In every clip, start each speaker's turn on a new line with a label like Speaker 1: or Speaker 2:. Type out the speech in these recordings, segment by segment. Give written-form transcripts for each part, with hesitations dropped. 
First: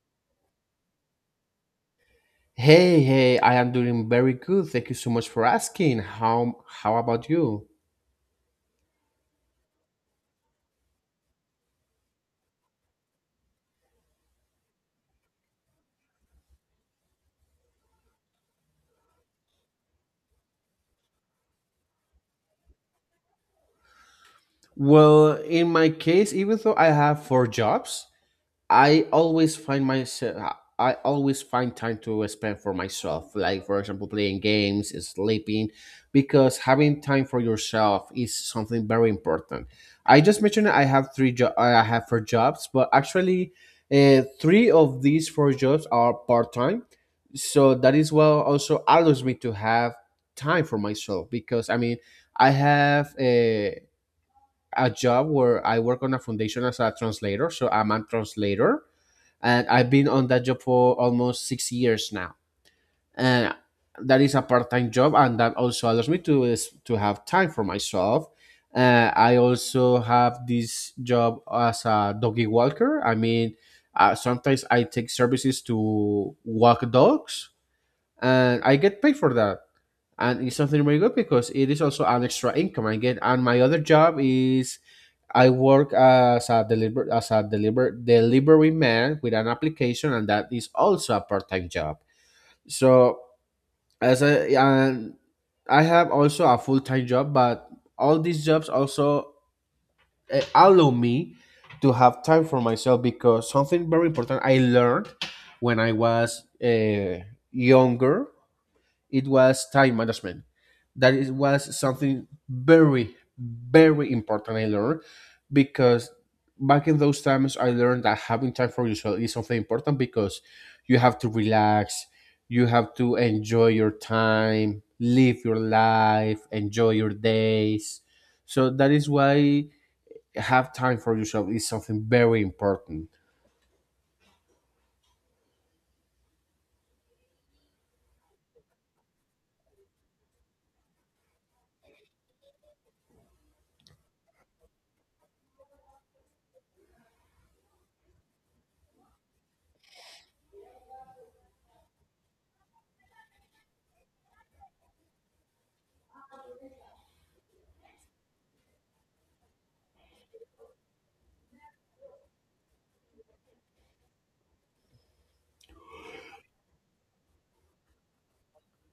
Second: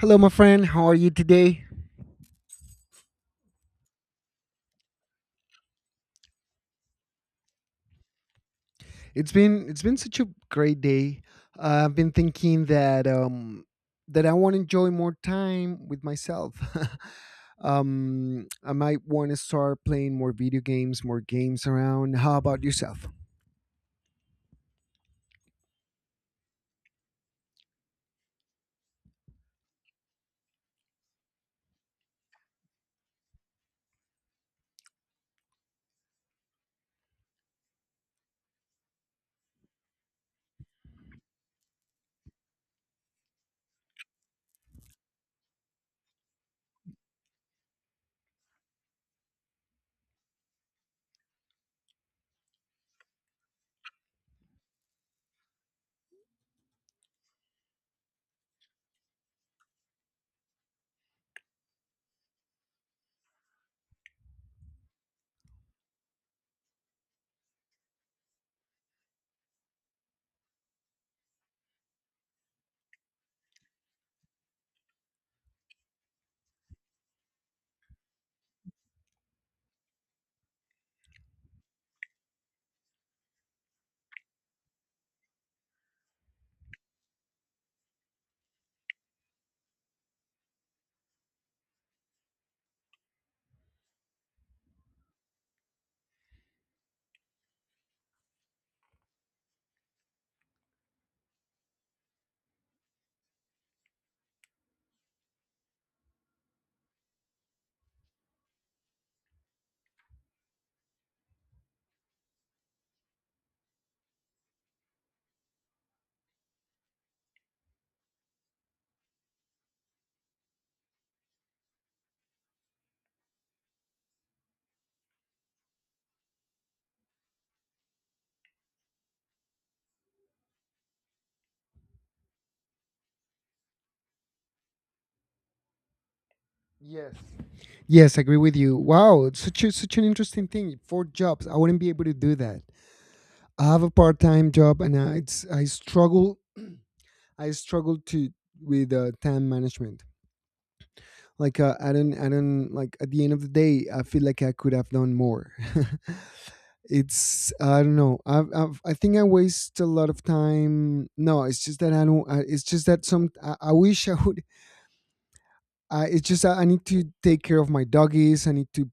Speaker 1: Hello, my friend. How are you today?
Speaker 2: Hey, hey, I am doing very good. Thank you so much for asking. How about you?
Speaker 1: It's been such a great day. I've been thinking that that I want to enjoy more time with myself. I might want to start playing more video games, more games around. How about yourself?
Speaker 2: Well, in my case, even though I have four jobs, I always find myself. I always find time to spend for myself, like for example, playing games, sleeping, because having time for yourself is something very important. I just mentioned I have four jobs, but actually, three of these four jobs are part time, so that is well also allows me to have time for myself because I mean I have a job where I work on a foundation as a translator, so I'm a translator and I've been on that job for almost 6 years now. And that is a part-time job, and that also allows to have time for myself. I also have this job as a doggy walker. I mean, sometimes I take services to walk dogs, and I get paid for that, and it's something very good because it is also an extra income I get. And my other job is I work as a deliver delivery man with an application, and that is also a part time job. So as a and I have also a full time job, but all these jobs also allow me to have time for myself because something very important I learned when I was younger, it was time management. That was something very, very important I learned because back in those times I learned that having time for yourself is something important because you have to relax, you have to enjoy your time, live your life, enjoy your days. So that is why have time for yourself is something very important.
Speaker 1: Yes. Yes, I agree with you. Wow, it's such an interesting thing. Four jobs. I wouldn't be able to do that. I have a part-time job and I struggle to with time management. Like I don't like at the end of the day I feel like I could have done more. it's I don't know. I think I waste a lot of time. No, it's just that I don't. It's just that some I wish I would. It's just that I need to take care of my doggies. I need to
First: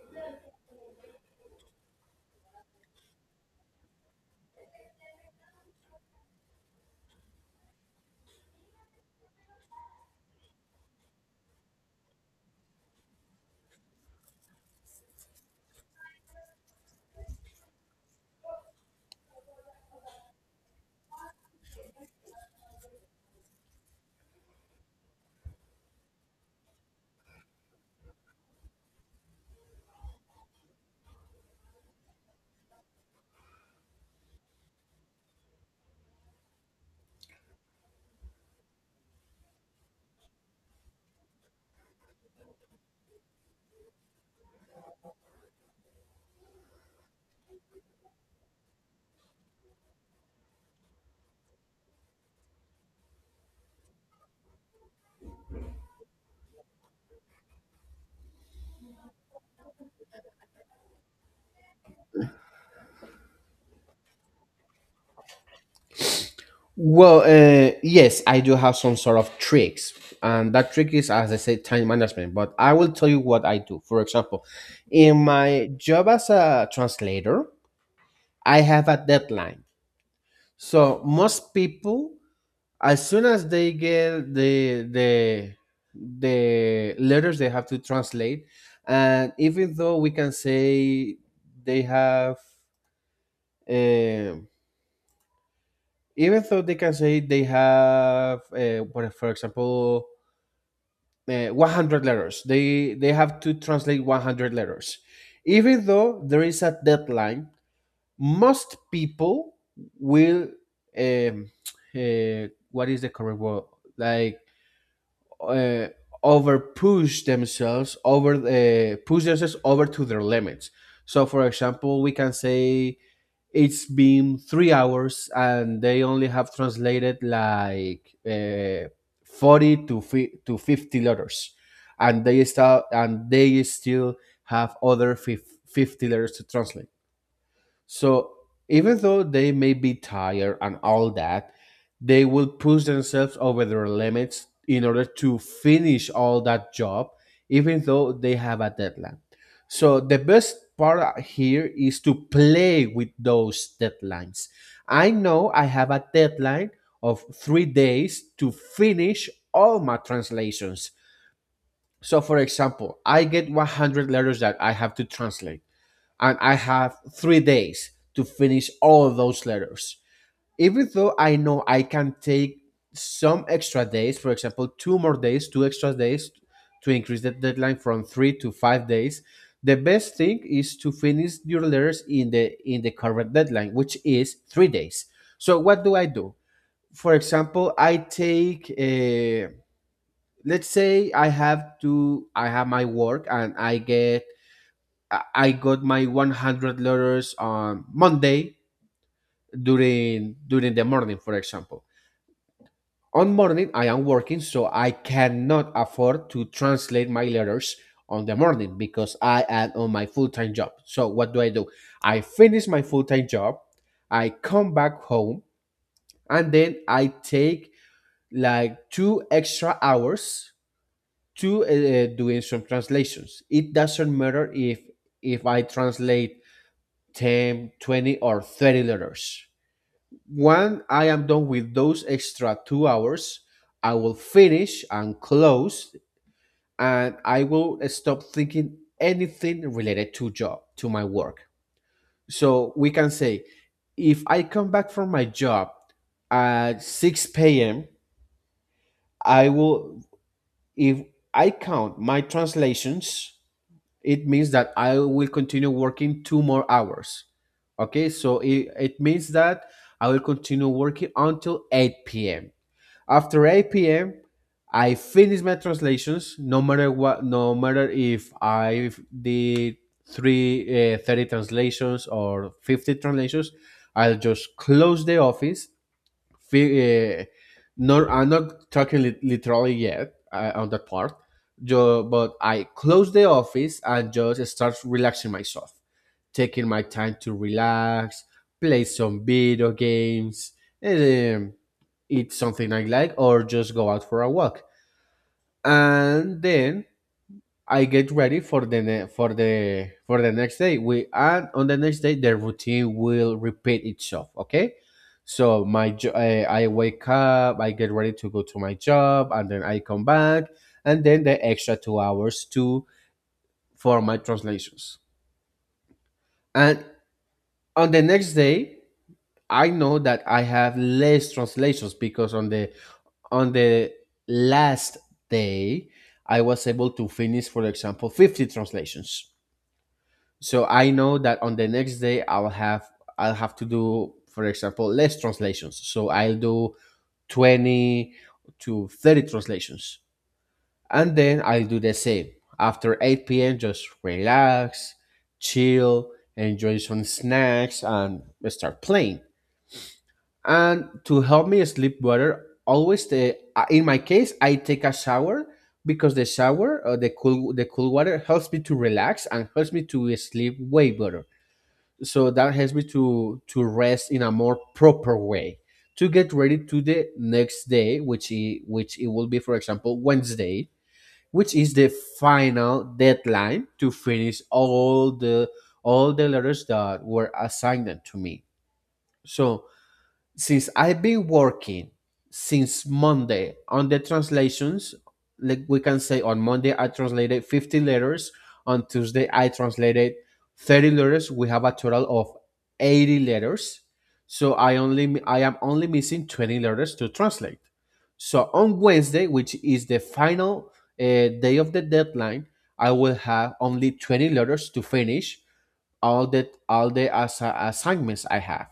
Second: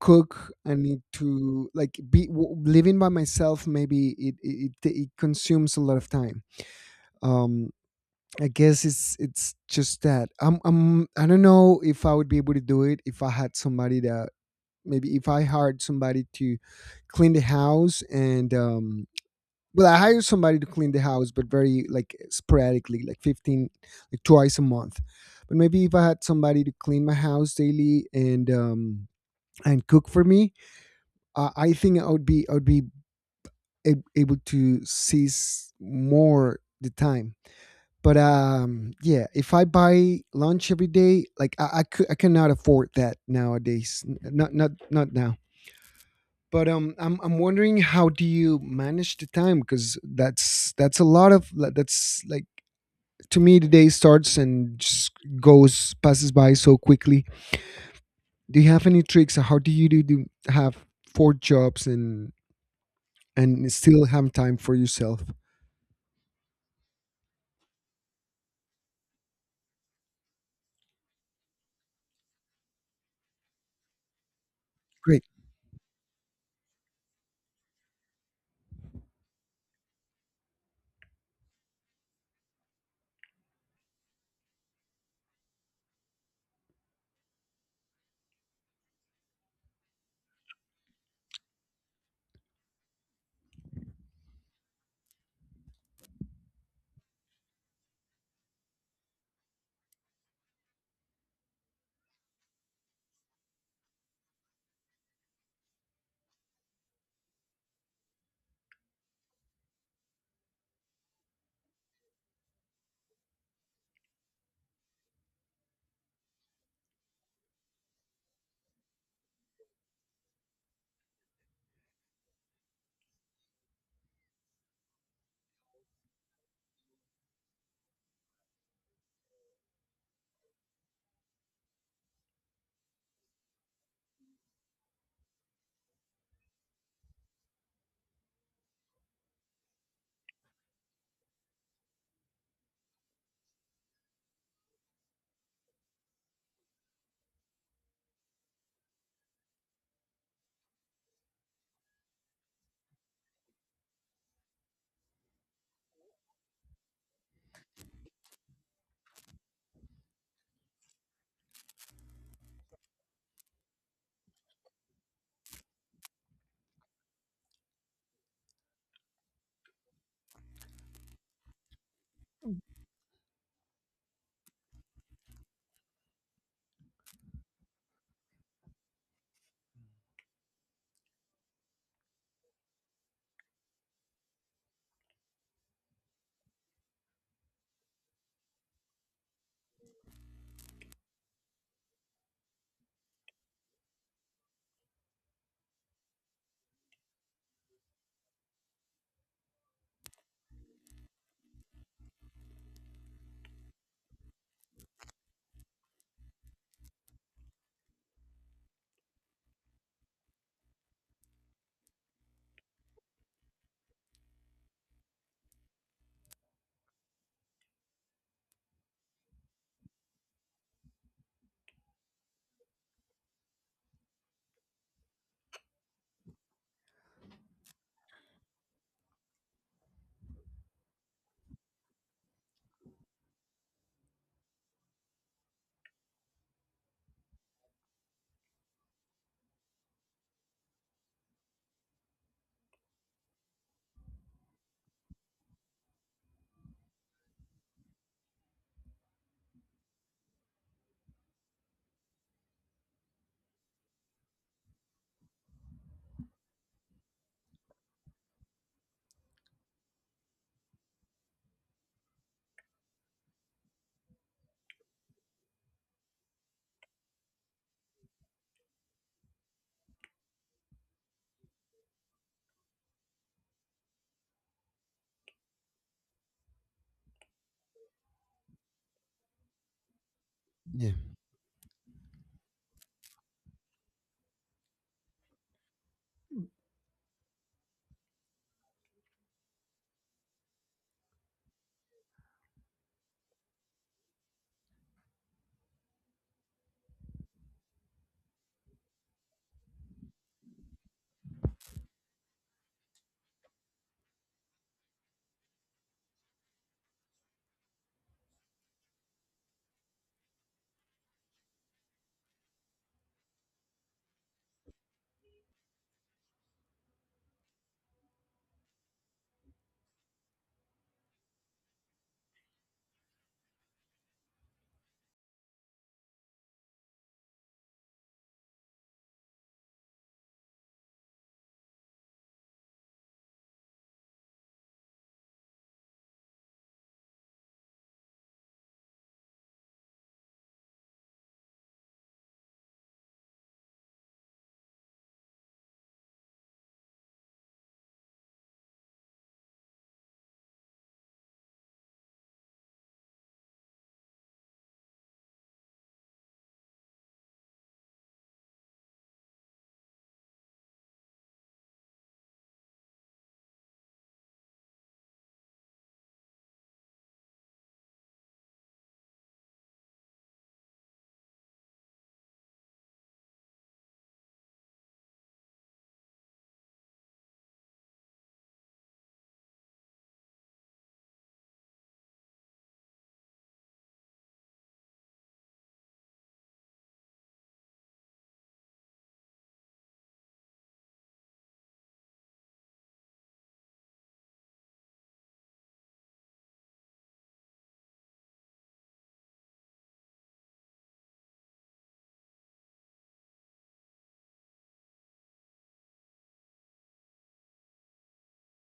Speaker 1: cook. I need to living by myself. Maybe it consumes a lot of time, um I guess it's just that I'm I don't know if I would be able to do it if I had somebody that, maybe if I hired somebody to clean the house and, well, I hired somebody to clean the house but very like sporadically, like 15, like twice a month. But maybe if I had somebody to clean my house daily and cook for me, I think I would be able to seize more the time. But yeah, if I buy lunch every day, like could, I cannot afford that nowadays. Not now. But I'm wondering, how do you manage the time? Because that's a lot of that's like, to me the day starts and just goes passes by so quickly. Do you have any tricks? Or how do have four jobs and still have time for yourself?
Speaker 2: Well, yes, I do have some sort of tricks, and that trick is, as I said, time management. But I will tell you what I do. For example, in
Speaker 1: Great.
Speaker 2: my job as a translator, I have a deadline. So most people, as soon as they get the the letters they have to translate, and even though we can say they have. Um, Even though they can say they have, for example, 100 letters. They have to translate 100 letters. Even though there is a deadline, most people will um, what is the correct word? Like uh, over push themselves over push themselves over to their limits. So, for example, we can say it's been 3 hours and they only have translated 40 to 50 letters, and they start and they still have 50 letters to translate, so even though they may be tired and all that, they will push themselves over their limits in order to finish all that job, even though they have a deadline. So the best part here is to play with those deadlines. I know I have a deadline of 3 days to finish all my translations. So, for example, I get 100 letters that I have to translate and I have 3 days to finish all of those letters. Even though I know I can take some extra days, for example, two more days, two extra days to increase the deadline from 3 to 5 days, the best thing is to finish your letters in the current deadline, which is 3 days. So what do I do? For example, I take a let's say I have to I have my work and I get I got my 100 letters on Monday during the morning, for example. On morning, I am working, so I cannot afford to translate my letters on the morning because I am on my full time job. So what do? I finish my full time job, I come back home, and then I take like two extra hours to doing some translations. It doesn't matter if I translate ten, 20, or 30 letters. When I am done with those extra 2 hours, I will finish and close, and I will stop thinking anything related to job, to my work. So we can say if I come back from my job at 6 p.m., I will if I count my translations, it means that I will continue working two more hours. Okay, so it means that I will continue working until 8 p.m. After 8 p.m., I finish my translations, no matter what, no matter if I did 30 translations or 50 translations, I'll just close the office fi- nor I'm not talking literally yet on that
Speaker 1: Yeah.
Speaker 2: part. But I close the office and just start relaxing myself, taking my time to relax, play some video games, and, eat something I like, or just go out for a walk. And then I get ready for the ne- for the next day. We and On the next day the routine will repeat itself. Okay, so I wake up, I get ready to go to my job, and then I come back, and then the extra 2 hours to for my translations. And on the next day, I know that I have less translations because on the last day I was able to finish, for example, 50 translations. So I know that on the next day I'll have to do, for example, less translations, so I'll do 20 to 30 translations, and then I'll do the same. After 8 p.m., just relax, chill, enjoy some snacks, and start playing. And to help me sleep better, always the in my case, I take a shower, because the shower, the cool water helps me to relax and helps me to sleep way better, so that helps me to rest in a more proper way to get ready to the next day, which it will be, for example, Wednesday, which is the final deadline to finish all the letters that were assigned to me. So since I've been working since Monday on the translations, like we can say on Monday I translated 50 letters, on Tuesday I translated 30 letters. We have a total of 80 letters. So I am only missing 20 letters to translate. So on Wednesday, which is the final day of the deadline, I will have only 20 letters to finish all the assignments I have.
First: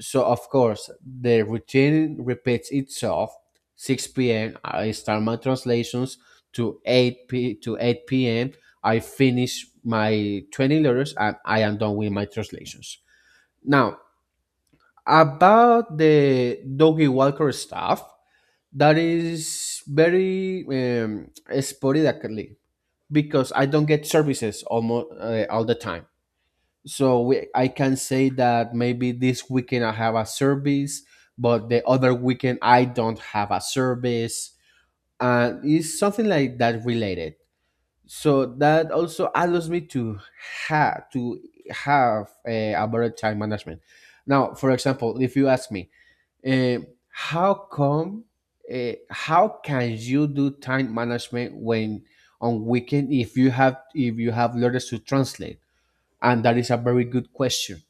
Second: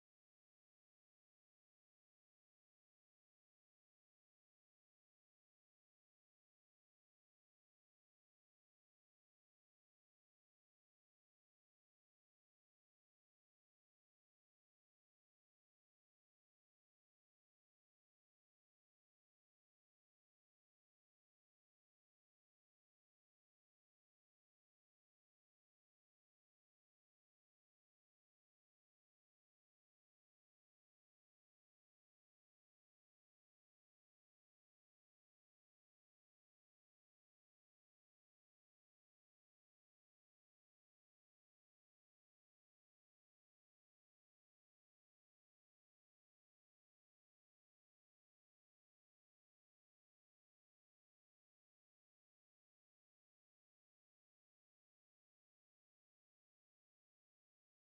Speaker 2: So of course the routine repeats itself. 6 p.m. I start my translations to 8 p.m. I finish my 20 letters and I am done with my translations. Now about the doggy walker stuff, that is very sporadically because I don't get services almost all the time, so we, I can say that maybe this weekend I have a service, but the other weekend I don't have a service, and it's something like that related. So that also allows me to have a better time management. Now, for example, if you ask me, eh, how come how can you do time management when on weekend if you have learners to translate? And that is a very good question.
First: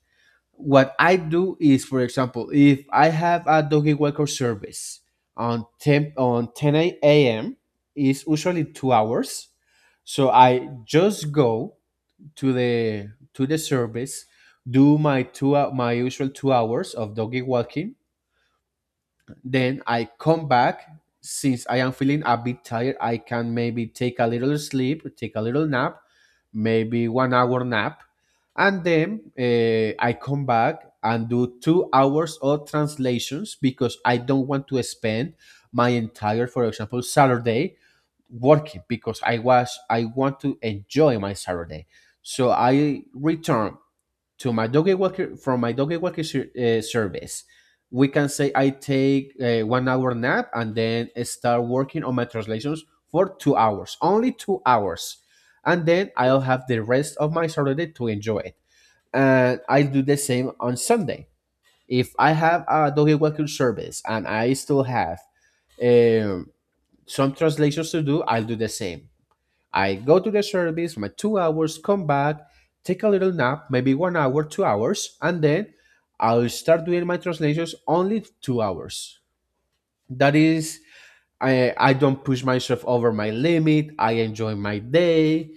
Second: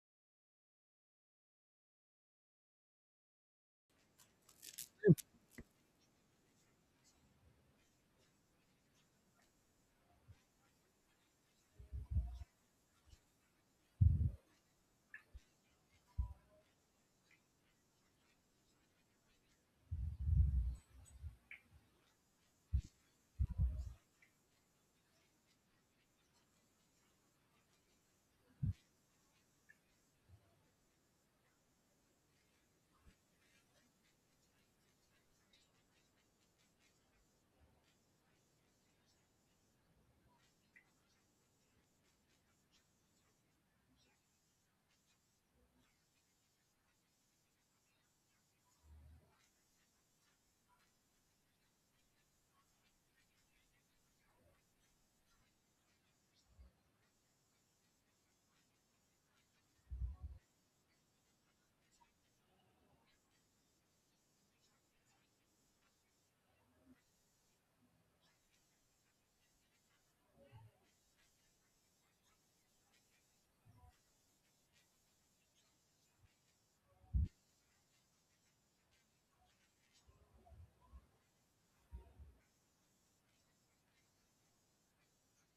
Speaker 2: What I do is, for example, if I have a doggy walker service on 10 a.m., it's usually 2 hours. So I just go to the service, do my my usual 2 hours of doggy walking, then I come back. Since I am feeling a bit tired, I can maybe take a little sleep, take a little nap, maybe 1 hour nap. And then I come back and do 2 hours of translations because I don't want to spend my entire, for example, Saturday working, because I want to enjoy my Saturday. So I return to my doggy walker from my doggy walker service. We can say I take a 1 hour nap and then start working on my translations for 2 hours, only 2 hours, and then I'll have the rest of my Saturday to enjoy it. And I do the same on Sunday. If I have a doggy walker service and I still have um, some translations to do, I'll do the same. I go to the service for my 2 hours, come back, take a little nap, maybe 1 hour, 2 hours, and then I'll start doing my translations, only 2 hours. That is, I don't push myself over my limit. I enjoy my day,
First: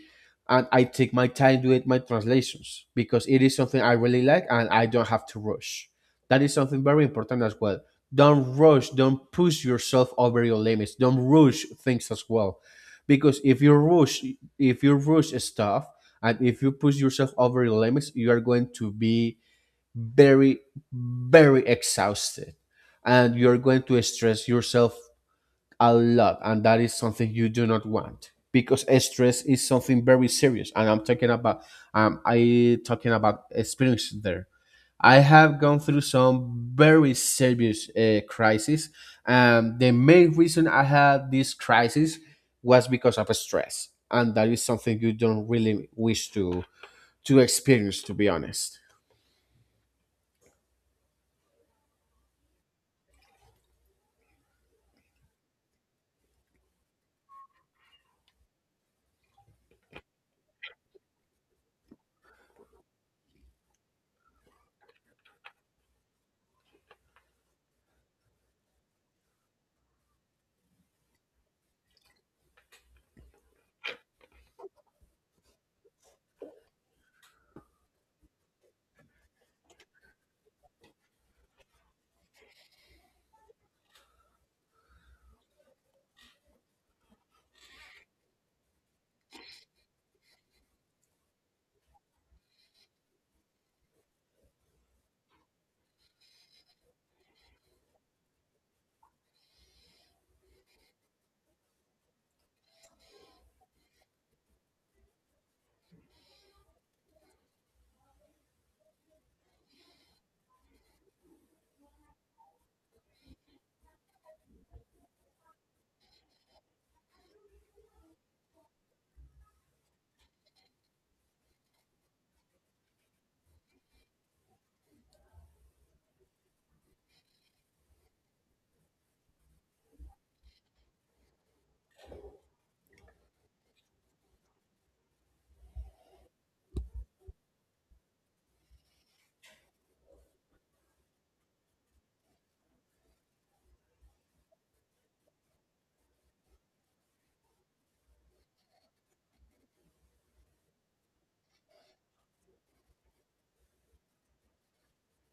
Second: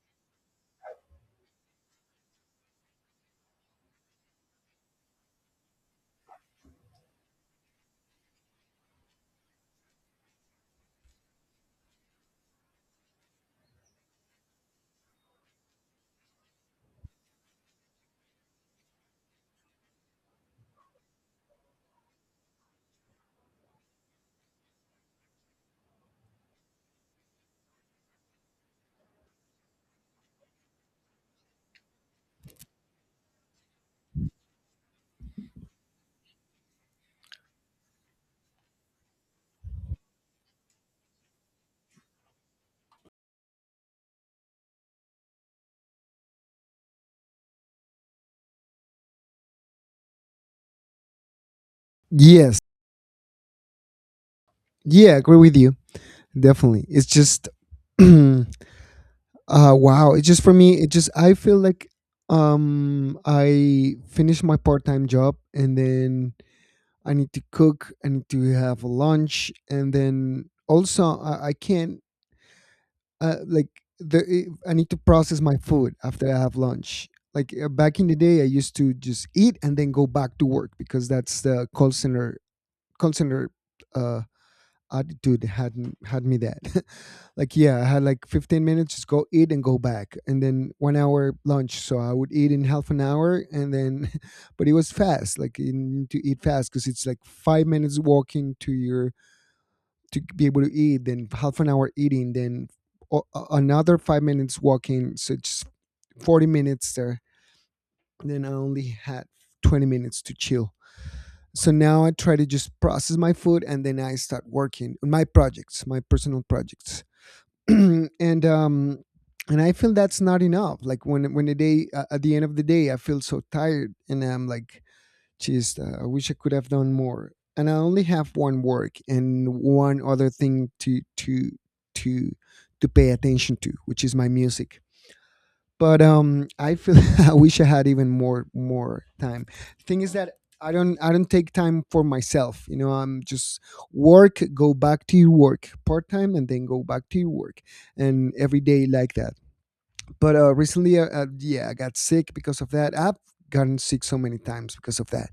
Speaker 2: and I take my time doing my translations because it is something I really like, and I don't have to rush. That is something very important as well. Don't rush. Don't push yourself over your limits. Don't rush things as well, because if you rush stuff, and if you push yourself over your limits, you are going to be very, very exhausted, and you're going to stress yourself a lot, and that is something you do not want because stress is something very serious. And I talking about experience there. I have gone through some very serious crisis, and the main reason I had this crisis was because of stress, and that is something you don't really wish to experience, to be honest.
Speaker 1: Yes. Yeah, I agree with you, definitely. It's just wow. It's just, for me, it just, I feel like, I finish my part time job and then I need to cook, I need to have lunch. And then also, I can't, like, I need to process my food after I have lunch. Like back in the day, I used to just eat and then go back to work because that's the call center uh, attitude had me, that like yeah, I had like 15 minutes, just go eat and go back, and then 1 hour lunch. So I would eat in half an hour and then but it was fast. Like you need to eat fast because it's like 5 minutes walking to your, to be able to eat, then half an hour eating, then another 5 minutes walking. So it's 40 minutes there. Then I only had 20 minutes to chill. So now I try to just process my food and then I start working on my projects, my personal projects. and um and I feel that's not enough. Like when the day, at the end of the day, I feel so tired and I'm like, geez, I wish I could have done more. And I only have one work and one other thing to to to pay attention to, which is my music. But I feel I wish I had even more more time. Thing is that I don't take time for myself, you know. I'm just work, go back to your work part-time, and then go back to your work, and every day like that. But recently, yeah, I got sick because of that. I've gotten sick so many times because of that.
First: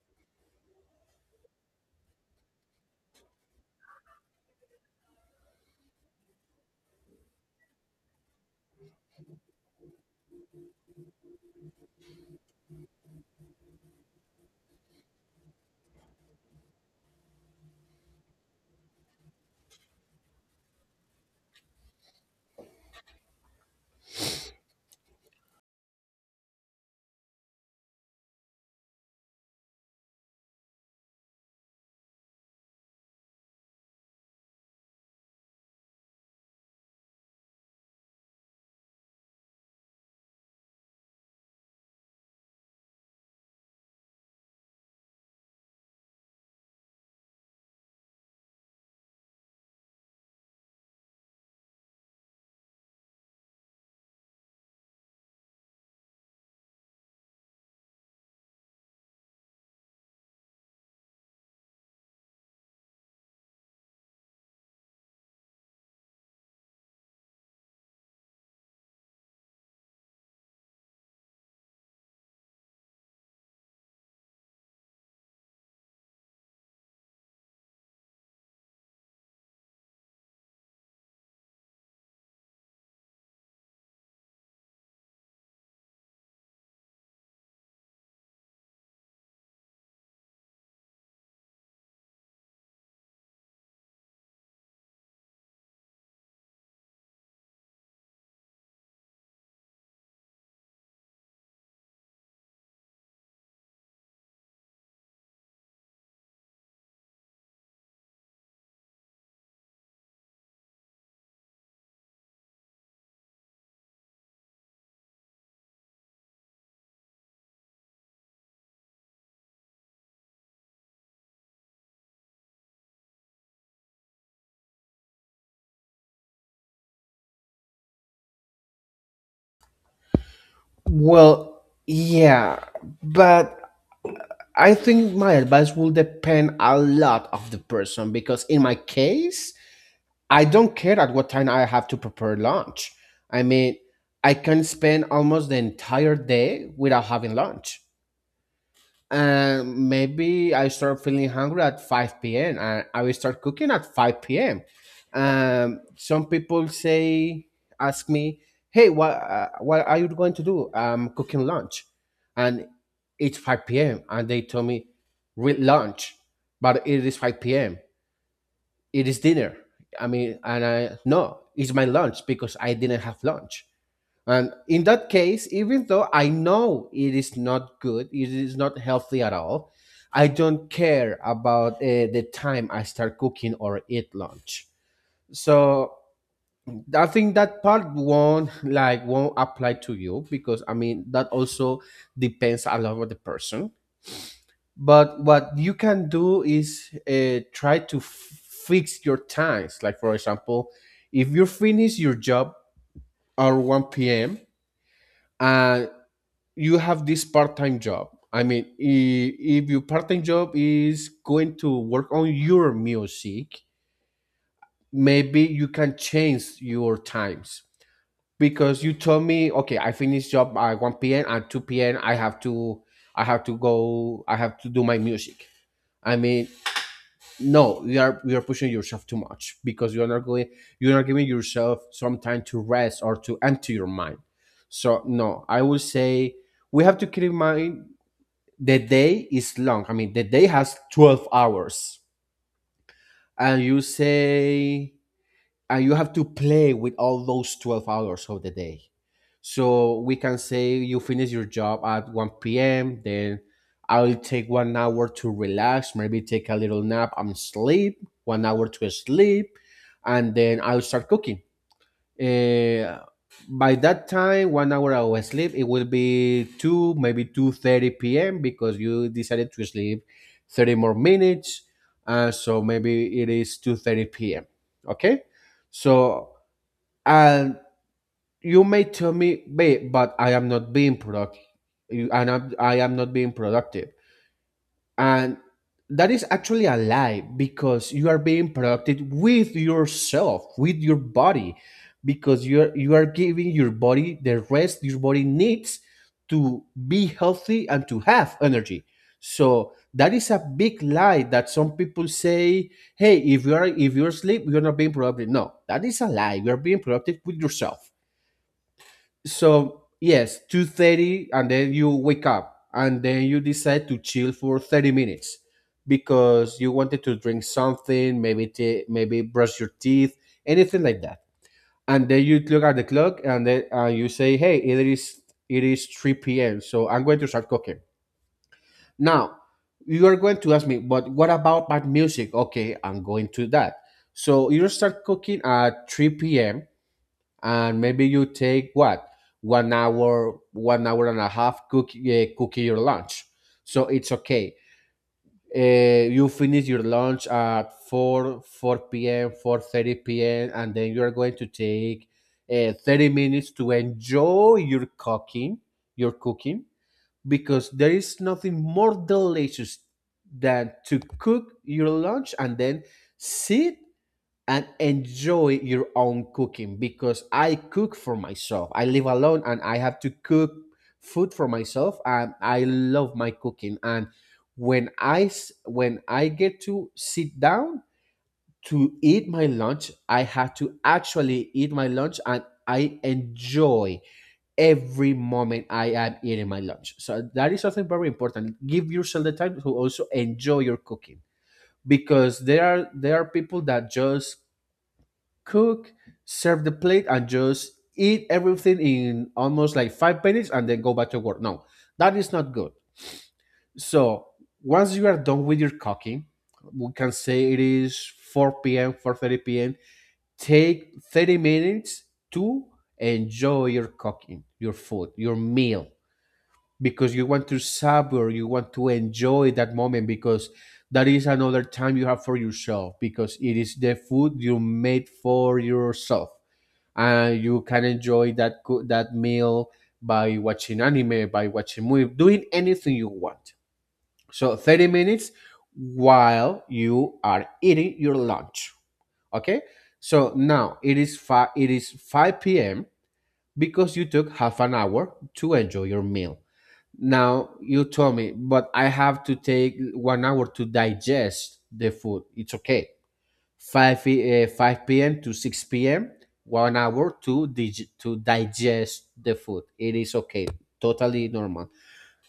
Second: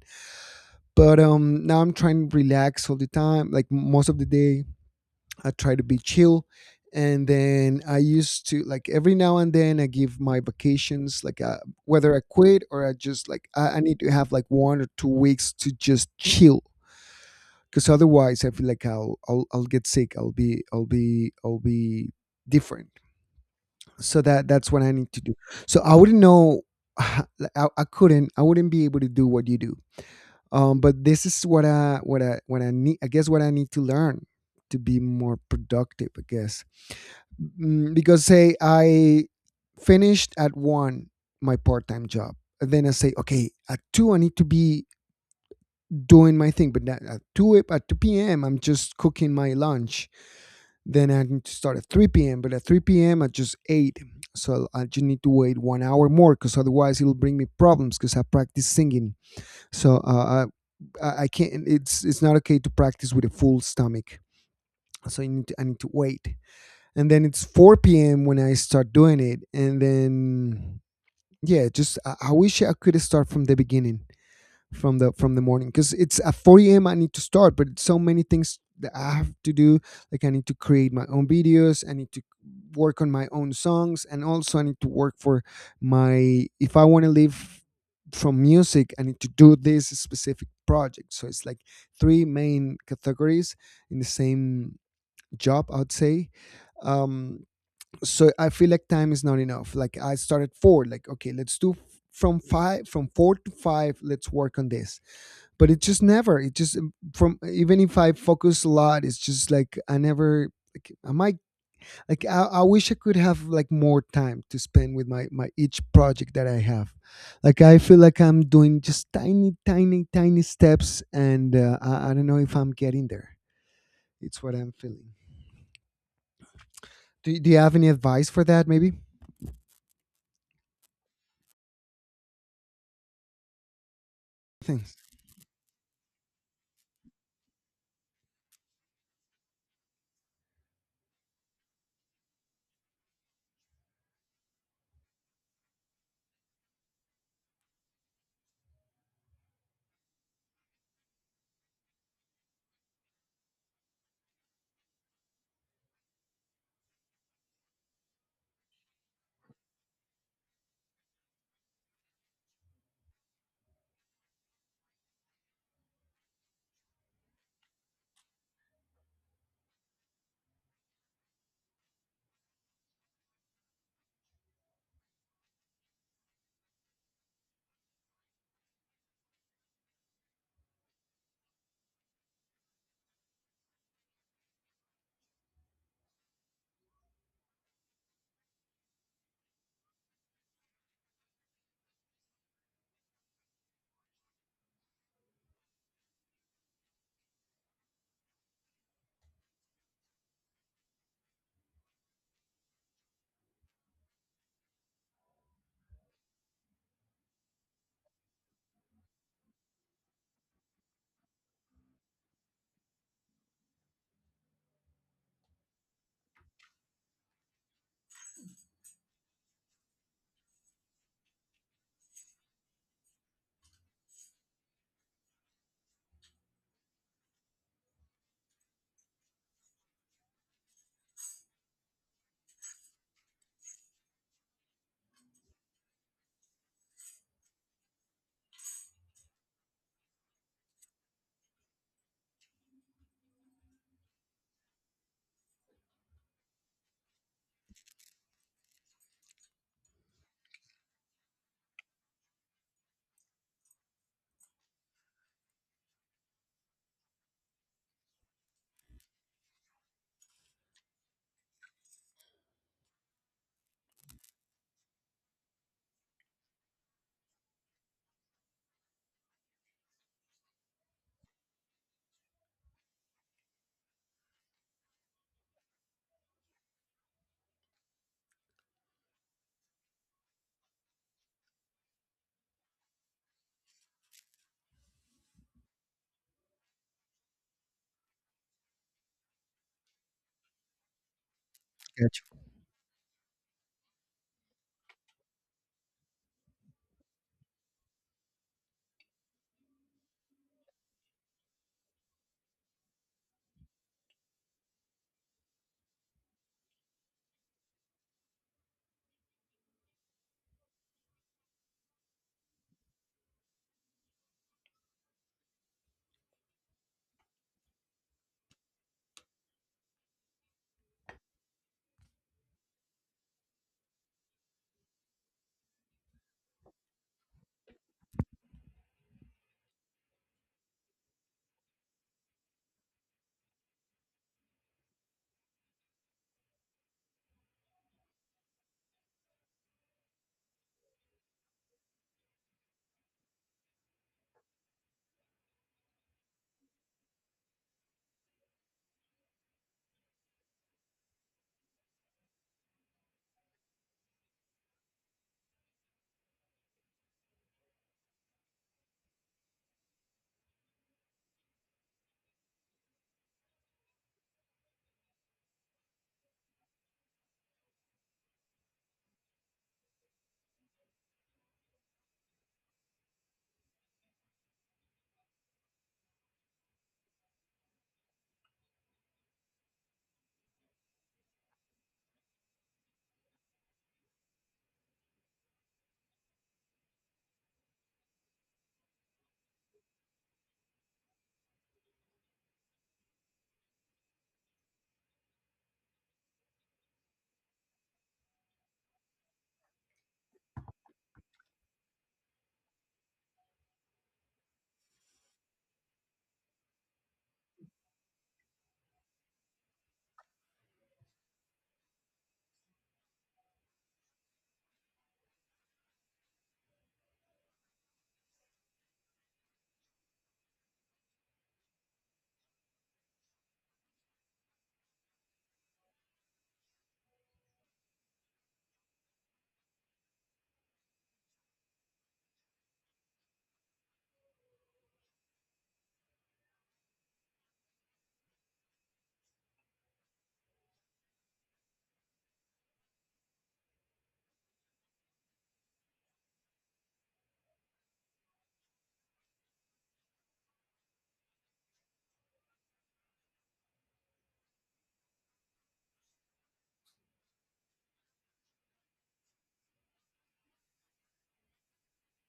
Speaker 1: But now I'm trying to relax all the time, like most of the day I try to be chill. And then I used to like every now and then I give my vacations like, whether I quit or I just like, I need to have like 1 or 2 weeks to just chill, because otherwise I feel like I'll get sick. I'll be different. So that that's what I need to do. So I wouldn't know. Like, I couldn't, I wouldn't be able to do what you do. But this is what I need, I guess. What I need to learn to be more productive, I guess. Mm, because, say, I finished at one, my part time job, and then I say, okay, at two I need to be doing my thing. But not at two, at two p.m. I'm just cooking my lunch. Then I need to start at three p.m. But at three p.m. I just ate. So I just need to wait 1 hour more because otherwise it'll bring me problems because I practice singing. So I can't. It's not okay to practice with a full stomach. So I need to wait. And then it's 4 p.m. when I start doing it. And then yeah, just, I wish I could start from the beginning, from the morning. Because it's at 4 a.m. I need to start, but it's so many things that I have to do. Like I need to create my own videos. I need to work on my own songs, and also I need to work for my, if I want to live from music, I need to do this specific project. So it's like three main categories in the same job, I would say. Um, so I feel like time is not enough. Like I started four, like, okay, let's from five, from four to five, let's work on this. But it just never, it just, from, even if I focus a lot, it's just like I never, like am i might, like, I wish I could have like more time to spend with my, my each project that I have. Like I feel like I'm doing just tiny steps, and I don't know if I'm getting there. It's what I'm feeling. Do you have any advice for that, maybe?
Speaker 2: Well, yeah, but I
Speaker 1: Thanks.
Speaker 2: think my advice will depend a lot of the person because in my case, I don't care at what time I have to prepare lunch. I mean, I can spend almost the entire day without having lunch, and maybe I start feeling hungry at 5 p.m., and I will start cooking at 5 p.m. Some people say, ask me, hey, what are you going to do? I'm cooking lunch, and it's 5 p.m., and they told me, with lunch, but it is 5 p.m. It is dinner. I mean, and I, no, it's my lunch because I didn't have lunch. And in that case, even though I know it is not good, it is not healthy at all, I don't care about the time I start cooking or eat lunch. So I think that part won't apply to you because I mean that also depends a lot on the person. But what you can do is try to fix your times. Like, for example, if you finish your job at 1 p.m. and you have this part-time job, I mean, if your part-time job is going to work on your music, maybe you can change your times because you told me, okay, I finish job at 1 p.m, at 2 p.m I have to go, I have to do my music. I mean, no, you are pushing yourself too much because you're not giving yourself some time to rest or to empty your mind. So, no, I would say we have to keep in mind the day is long. I mean, the day has 12 hours. And you have to play with all those 12 hours of the day. So we can say you finish your job at 1 p.m., then I'll take 1 hour to relax, maybe take a little nap and sleep, 1 hour to sleep, and then I'll start cooking. Uh, by that time, 1 hour of sleep, it will be 2, maybe 2:30 p.m. because you decided to sleep 30 more minutes, so maybe it is 2:30 p.m. Okay, so and you may tell me, babe, but I am not being productive. I am not being productive, and that is actually a lie because you are being productive with yourself with your body
Speaker 1: Gotcha.
Speaker 2: because you are giving your body the rest your body needs to be healthy and to have energy. So that is a big lie that some people say: hey, if you are if you're asleep, you're not being productive. No, that is a lie. You are being productive with yourself. So, yes, 2:30, and then you wake up, and then you decide to chill for 30 minutes because you wanted to drink something, maybe maybe brush your teeth, anything like that. And then you look at the clock, and then you say, "Hey, it is three p.m. So I'm going to start cooking now." You are going to ask me, but what about my music? Okay, I'm going to that. So you start cooking at 3 p.m, and maybe you take what, 1 hour, 1 hour and a half cooking your lunch. So it's okay. You finish your lunch at four p.m., 4:30 p.m., and then you are going to take 30 minutes to enjoy your cooking, because there is nothing more delicious than to cook your lunch and then sit and enjoy your own cooking because I cook for myself. I live alone, and I have to cook food for myself, and I love my cooking. And when I get to sit down to eat my lunch, I have to actually eat my lunch, and I enjoy every moment I am eating my lunch. So that is something very important. Give yourself the time to also enjoy your cooking because there are people that just cook, serve the plate, and just eat everything in almost like 5 minutes and then go back to work. No, that is not good. So once you are done with your cooking, we can say it is 4 p.m., 4:30 p.m., take 30 minutes to enjoy your cooking, your food, your meal, because you want to savor, you want to enjoy that moment because that is another time you have for yourself because it is the food you made for yourself. You can enjoy that that meal by watching anime, by watching movie, doing anything you want. So 30 minutes while you are eating your lunch. Okay? So now it is five, it is 5 p.m., because you took half an hour to enjoy your meal. Now you told me, but I have to take 1 hour to digest the food. It's okay. 5, 5 p.m. to 6 p.m., 1 hour to digest the food. It is okay, totally normal.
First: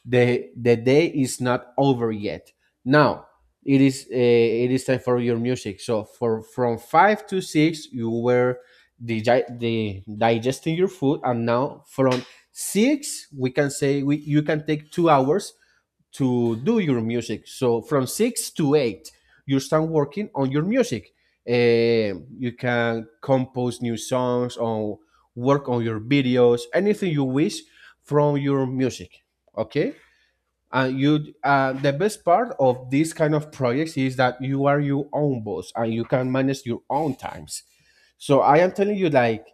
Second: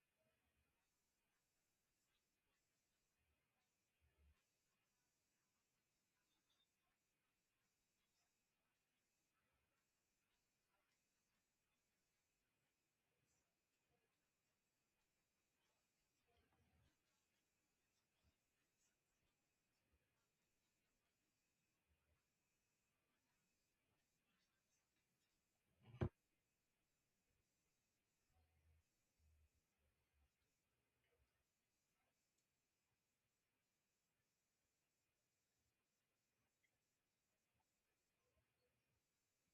Speaker 2: The day is not over yet. Now it is time for your music. So for from five to six, you were digi- the digesting your food, and now from six, we can say you can take 2 hours to do your music. So from six to eight, you start working on your music. You can compose new songs or work on your videos, anything you wish from your music. Okay, and you the best part of this kind of projects is that you are your own boss and you can manage your own times. So I am telling you, like,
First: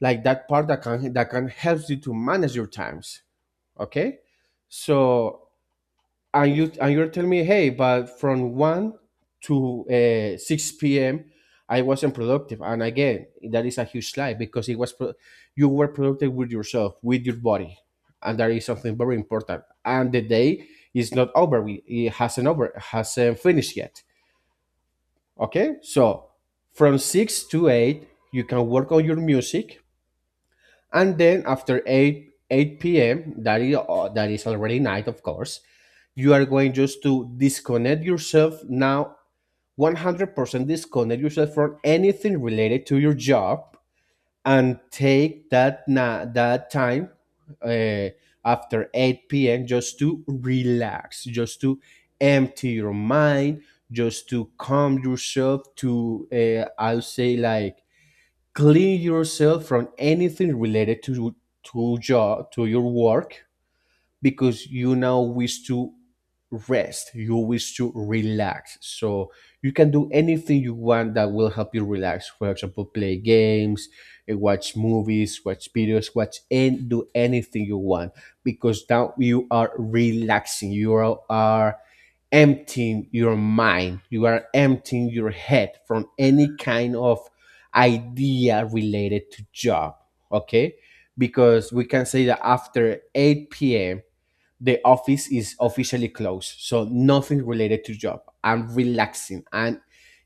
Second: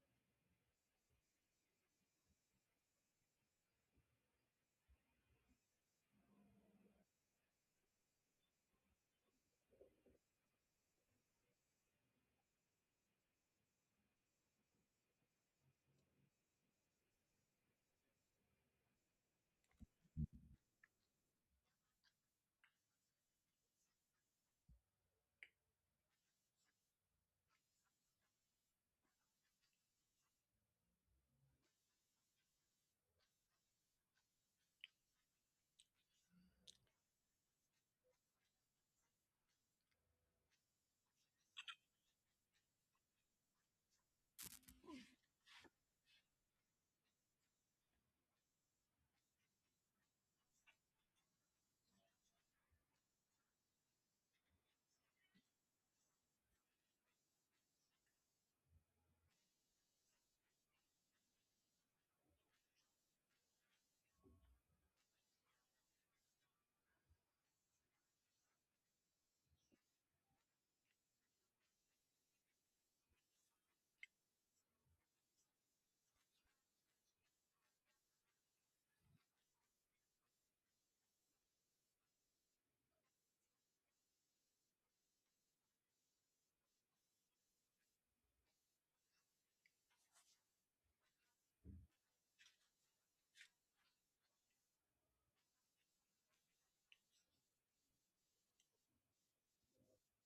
Speaker 2: that part that can help you to manage your times. Okay. So and you and you're telling me, hey, but from one to six p.m., I wasn't productive, and again, that is a huge lie because it was you were productive with yourself, with your body, and that is something very important. And the day is not over; it hasn't over, hasn't finished yet. Okay, so from six to eight, you can work on your music, and then after 8 p.m, that is already night, of course. You are going just to disconnect yourself now, 100% disconnect yourself from anything related to your job, and take that that time, uh, after 8 p.m, just to relax, just to empty your mind, just to calm yourself, to I'll say like clean yourself from anything related to your work because you now wish to rest, you wish to relax. So you can do anything you want that will help you relax. For example, play games, eh, watch movies, watch videos, watch, and do anything you want because now you are relaxing. You are, emptying your mind. You are emptying your head from any kind of idea related to job. Okay, because we can say that after 8 p.m. the office is officially closed, so nothing related to job. I'm relaxing and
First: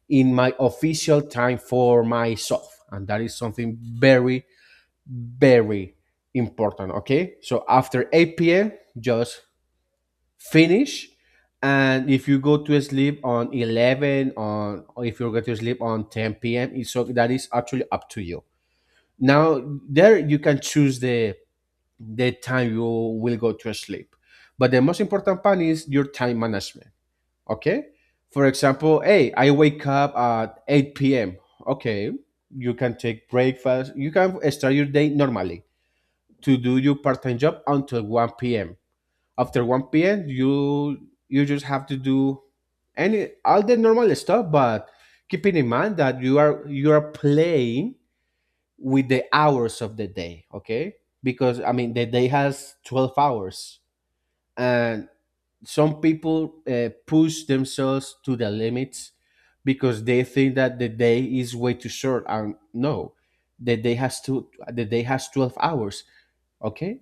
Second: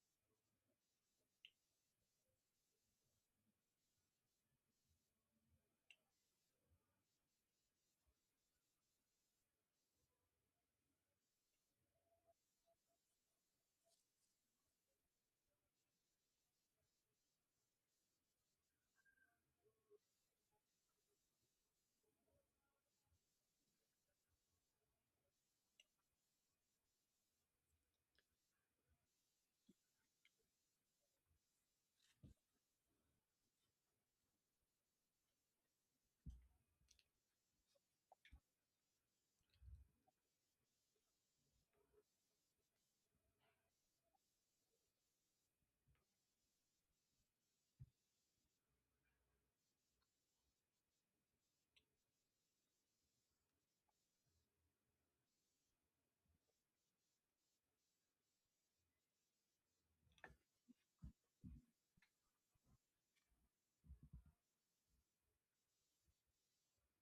Speaker 2: in my official time for myself, and that is something very, very important. Okay, so after 8 p.m., just finish. And if you go to sleep on 11, on or if you're going to sleep on 10 p.m., it's, so that is actually up to you. Now there you can choose the time you will go to sleep. But the most important part is your time management. Okay. For example, hey, I wake up at 8 p.m. Okay. You can take breakfast. You can start your day normally to do your part-time job until 1 p.m. After 1 p.m., you just have to do any all the normal stuff, but keeping in mind that you are playing with the hours of the day. Okay, because I mean the day has 12 hours, and some people push themselves to the limits because they think that the day is way too short. And no, the day has to the day has 12 hours. Okay,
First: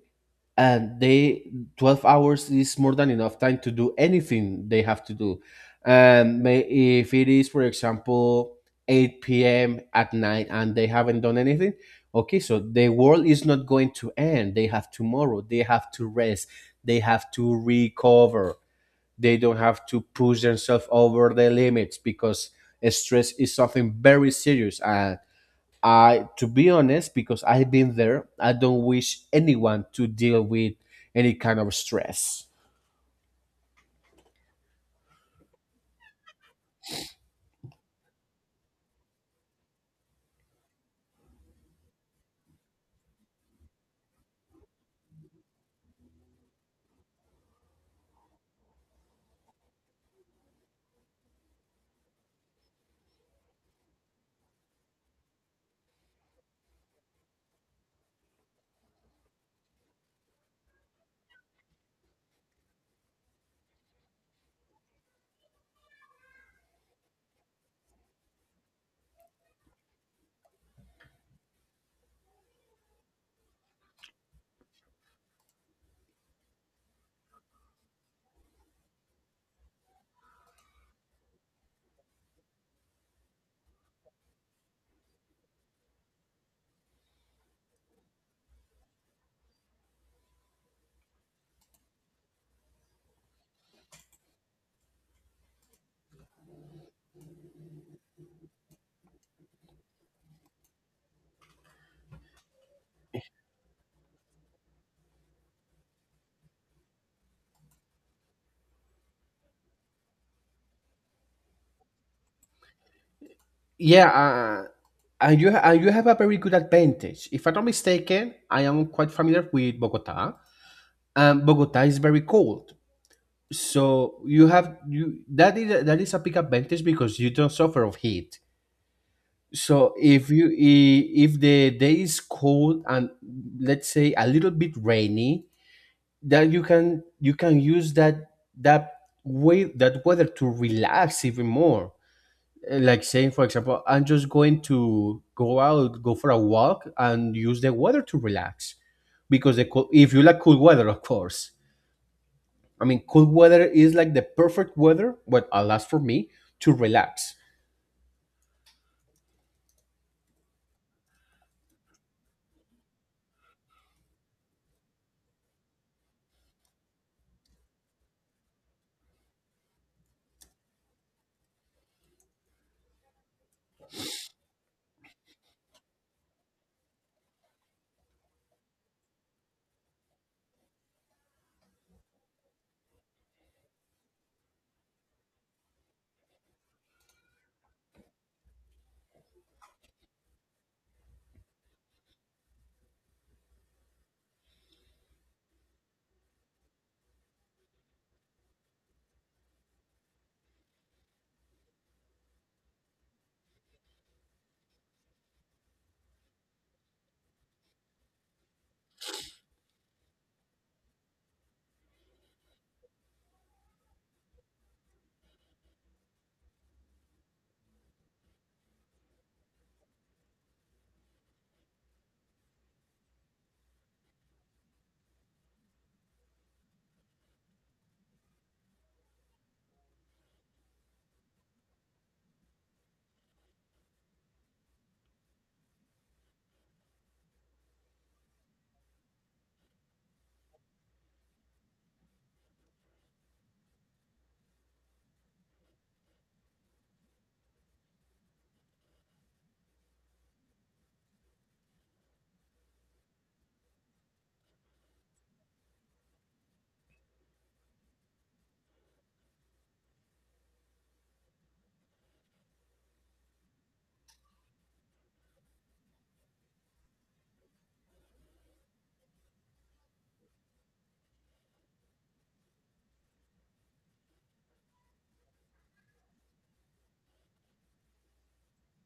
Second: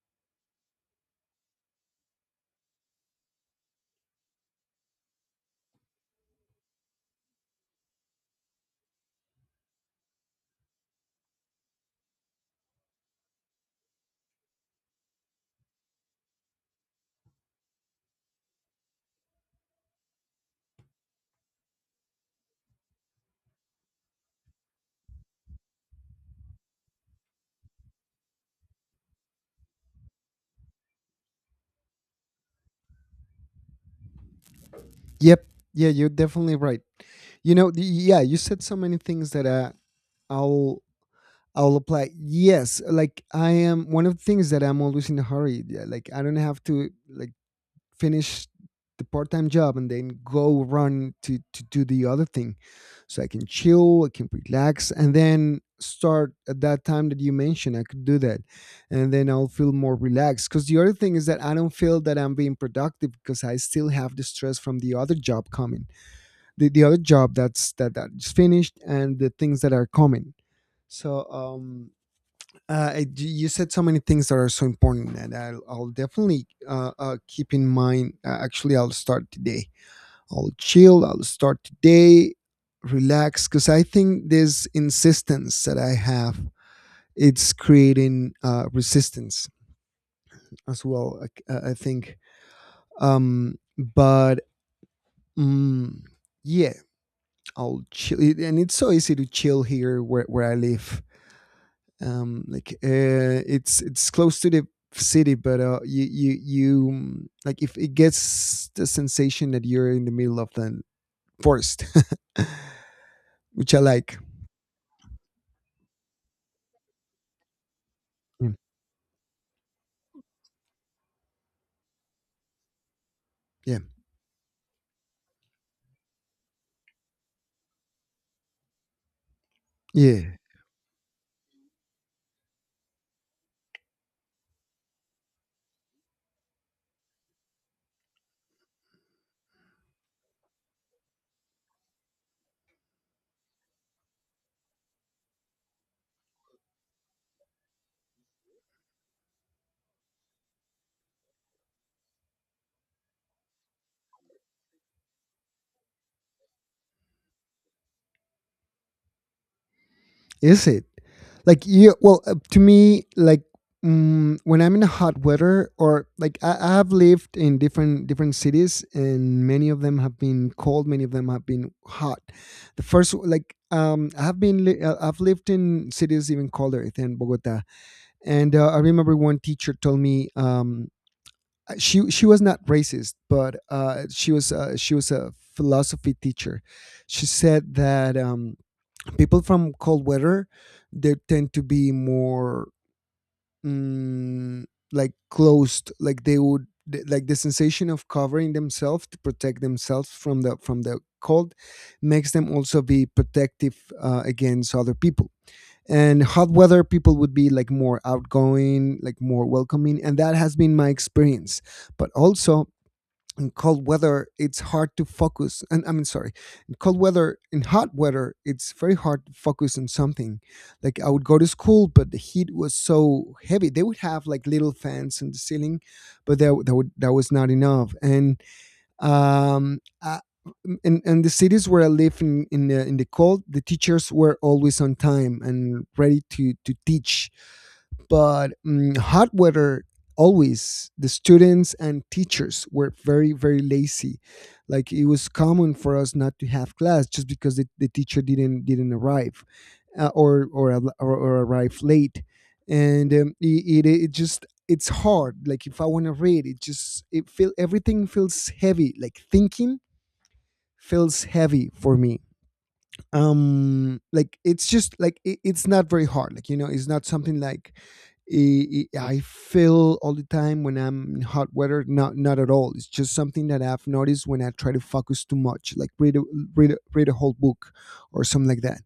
Speaker 2: and they 12 hours is more than enough time to do anything they have to do. And may, if it is for example 8 p.m at night and they haven't done anything, okay, so the world is not going to end. They have tomorrow. They have to rest, they have to recover. They don't have to push themselves over the limits because stress is something very serious. And I, to be honest, because I've been there, I don't wish anyone to deal with any kind of stress.
Speaker 1: Yep. Yeah, you're definitely right. You know, the, yeah, you said so many things that I'll I'll apply. Yes, like I am one of the things that I'm always in a hurry. Yeah, like I don't have to like finish the part-time job and then go run to do the other thing, so I can chill, I can relax, and then start at that time that you mentioned. I could do that, and then I'll feel more relaxed, because the other thing is that I don't feel that I'm being productive because I still have the stress from the other job coming, the other job that's that's finished, and the things that are coming. So I- you said so many things that are so important, and I'll definitely keep in mind. Actually, I'll start today. I'll chill. I'll start today, relax, because I think this insistence that I have, it's creating resistance as well. I think, but mm yeah, I'll chill. And it's so easy to chill here where I live. Like it's close to the city, but you you you mm, like, if it gets the sensation that you're in the middle of the forest which I
Speaker 2: Yeah,
Speaker 1: like.
Speaker 2: and you have a very good advantage. If I'm not mistaken,
Speaker 1: Mm.
Speaker 2: I am quite familiar with Bogota, and Bogota is very cold.
Speaker 1: Yeah.
Speaker 2: So you have you that is a big advantage because you don't suffer of heat. So
Speaker 1: Yeah.
Speaker 2: if you I- if the day is cold and let's say a little bit rainy, that you can use that way, that weather, to relax even more. Like saying for example, I'm just going to go out, go for a walk and use the weather to relax, because the cool, if you like cool weather of course, I mean cool weather is like the perfect weather what alas for me to relax.
Speaker 1: Is it like you, well, to me like, mm, when I'm in a hot weather, or like, I have lived in different cities, and many of them have been cold, many of them have been hot. The first like, I have been I've lived in cities even colder than Bogota. And I remember one teacher told me, she was not racist, but she was a philosophy teacher. She said that people from cold weather they tend to be more mm, like closed, like they would like the sensation of covering themselves to protect themselves from the cold makes them also be protective against other people, and hot weather people would be like more outgoing, like more welcoming, and that has been my experience. But also in cold weather it's hard to focus, and I mean, sorry, in cold weather, in hot weather it's very hard to focus on something. Like I would go to school but the heat was so heavy, they would have like little fans in the ceiling, but that was not enough. And um, uh, in the cities where I live in in the cold, the teachers were always on time and ready to teach. But mm, hot weather, always the students and teachers were very, very lazy. Like it was common for us not to have class just because the teacher didn't arrive, or al- or arrive late, and it's hard. Like if I want to read, it just it feel everything feels heavy. Like thinking feels heavy for me. Like it's just like it's not very hard, like, you know, it's not something like i i I feel all the time when I'm in hot weather. Not at all. It's just something that I've noticed when I try to focus too much, like read read a whole book or something like that.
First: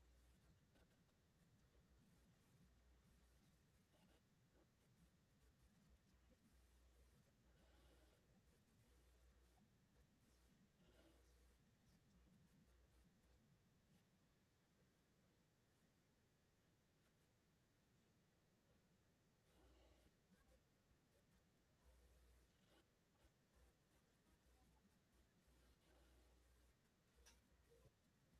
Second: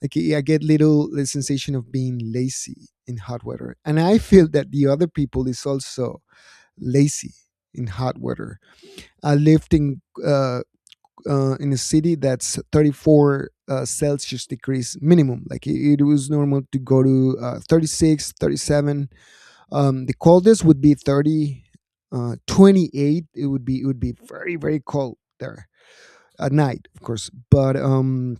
Speaker 1: Like I get little the sensation of being lazy in hot weather, and I feel that the other people is also lazy in hot weather. I lived uh, in a city that's 34 Celsius degrees minimum. Like it was normal to go to 36, 37. The coldest would be 30, 28. It would be very very cold there at night, of course. But um,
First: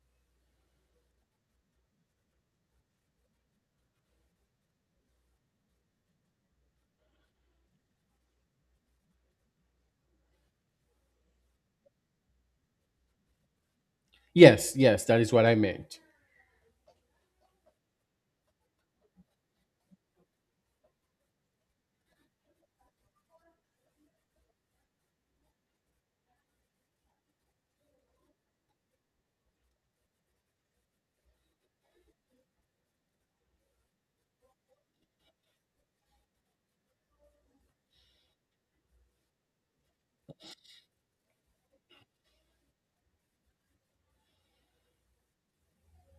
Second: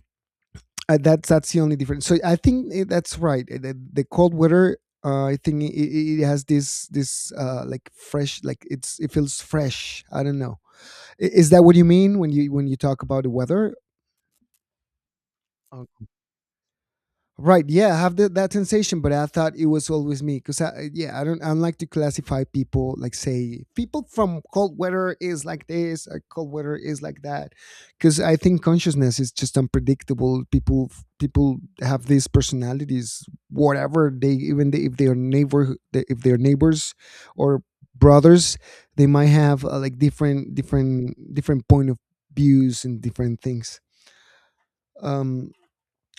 Speaker 1: uh, that's the only difference. So I think that's right. The cold weather. I think it has this like fresh, like it's it feels fresh. I don't know. Is that what you mean when you talk about the weather?
Speaker 2: Yes, yes, that is what I meant.
Speaker 1: Right. Yeah, I have that sensation, but I thought it was always me because I, yeah, I don't like to classify people. Like say, people from cold weather is like this, cold weather is like that, because I think consciousness is just unpredictable. People, people have these personalities, whatever they, even they, if they are neighbor, if they're neighbors or brothers, they might have like different point of views and different things. Um,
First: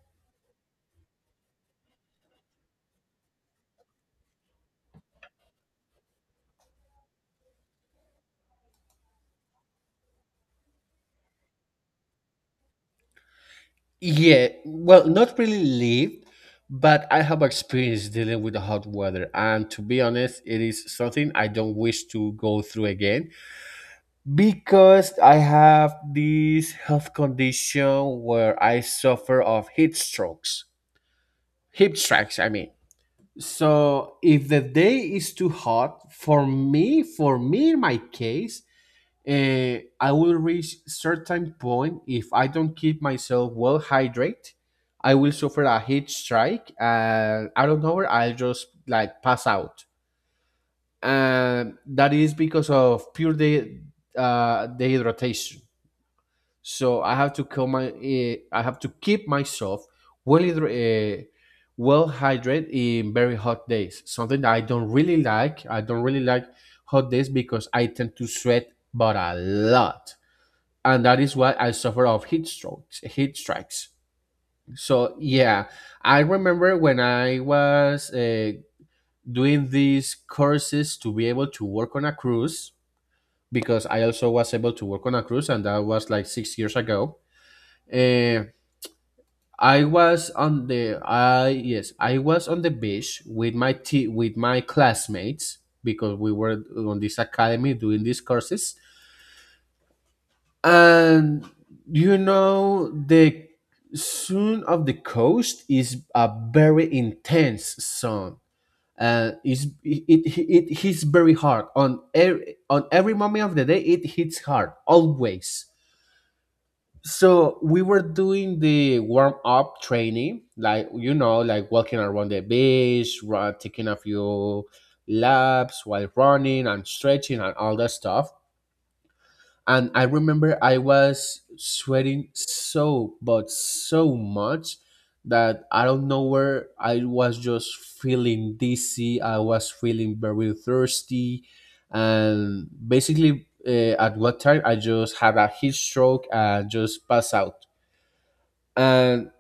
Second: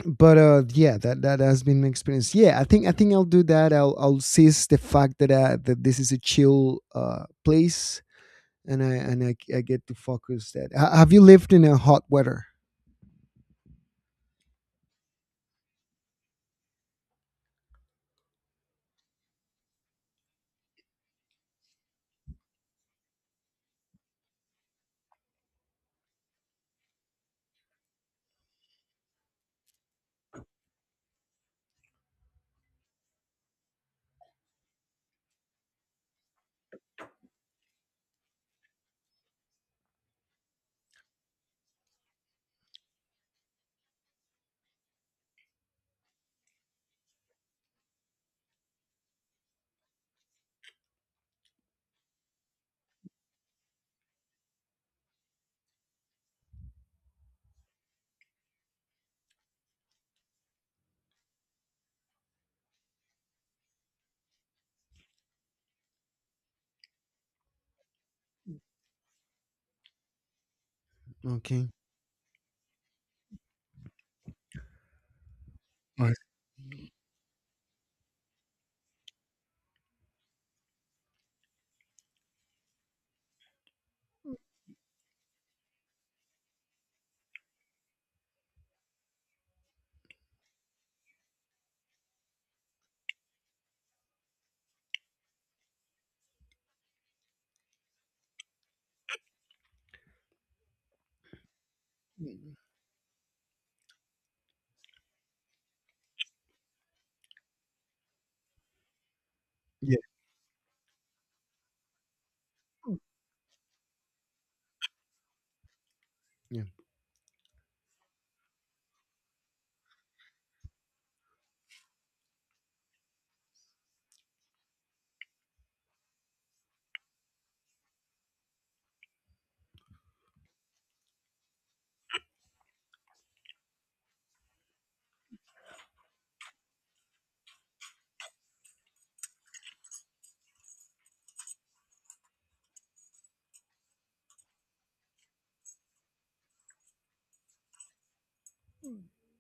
Speaker 1: but yeah, that that has been an experience. Yeah, I think I'll do that. I'll seize the fact that that this is a chill place, and I get to focus that. Have you lived in a hot weather?
Speaker 2: Yeah, well, not really lived, but I have experience dealing with the hot weather. And to be honest, it is something I don't wish to go through again because I have this health condition where I suffer of heat strokes, heat strikes, I mean. So if the day is too hot, for me in my case, I will reach certain point. If I don't keep myself well hydrated, I will suffer a heat strike and I don't know, I'll just like pass out. And that is because of pure dehydration. So I have to keep myself well hydra- uh, well hydrated in very hot days. Something that I don't really like. I don't really like hot days because I tend to sweat but a lot, and that is why
Speaker 1: Okay.
Speaker 2: I suffer of heat strokes, heat strikes. So yeah,
Speaker 1: Right.
Speaker 2: I remember when I was doing these courses to be able to work on a cruise, because I also was able to work on a cruise, and that was like 6 years ago. Uh, I was on the beach with with my classmates because we were on this academy doing these courses. And you
Speaker 1: Mm.
Speaker 2: know, the sound of the coast is a very intense sound, and
Speaker 1: Yeah.
Speaker 2: it hits very hard on on every moment of the day. It hits hard always. So we were doing the warm up training, like, you know, like walking around the beach, taking a few laps while running and stretching and all that stuff. And I remember I was sweating so but so much that I don't know where I was just feeling dizzy. I was feeling very thirsty, and basically at what time I just had a heat stroke and just passed out. And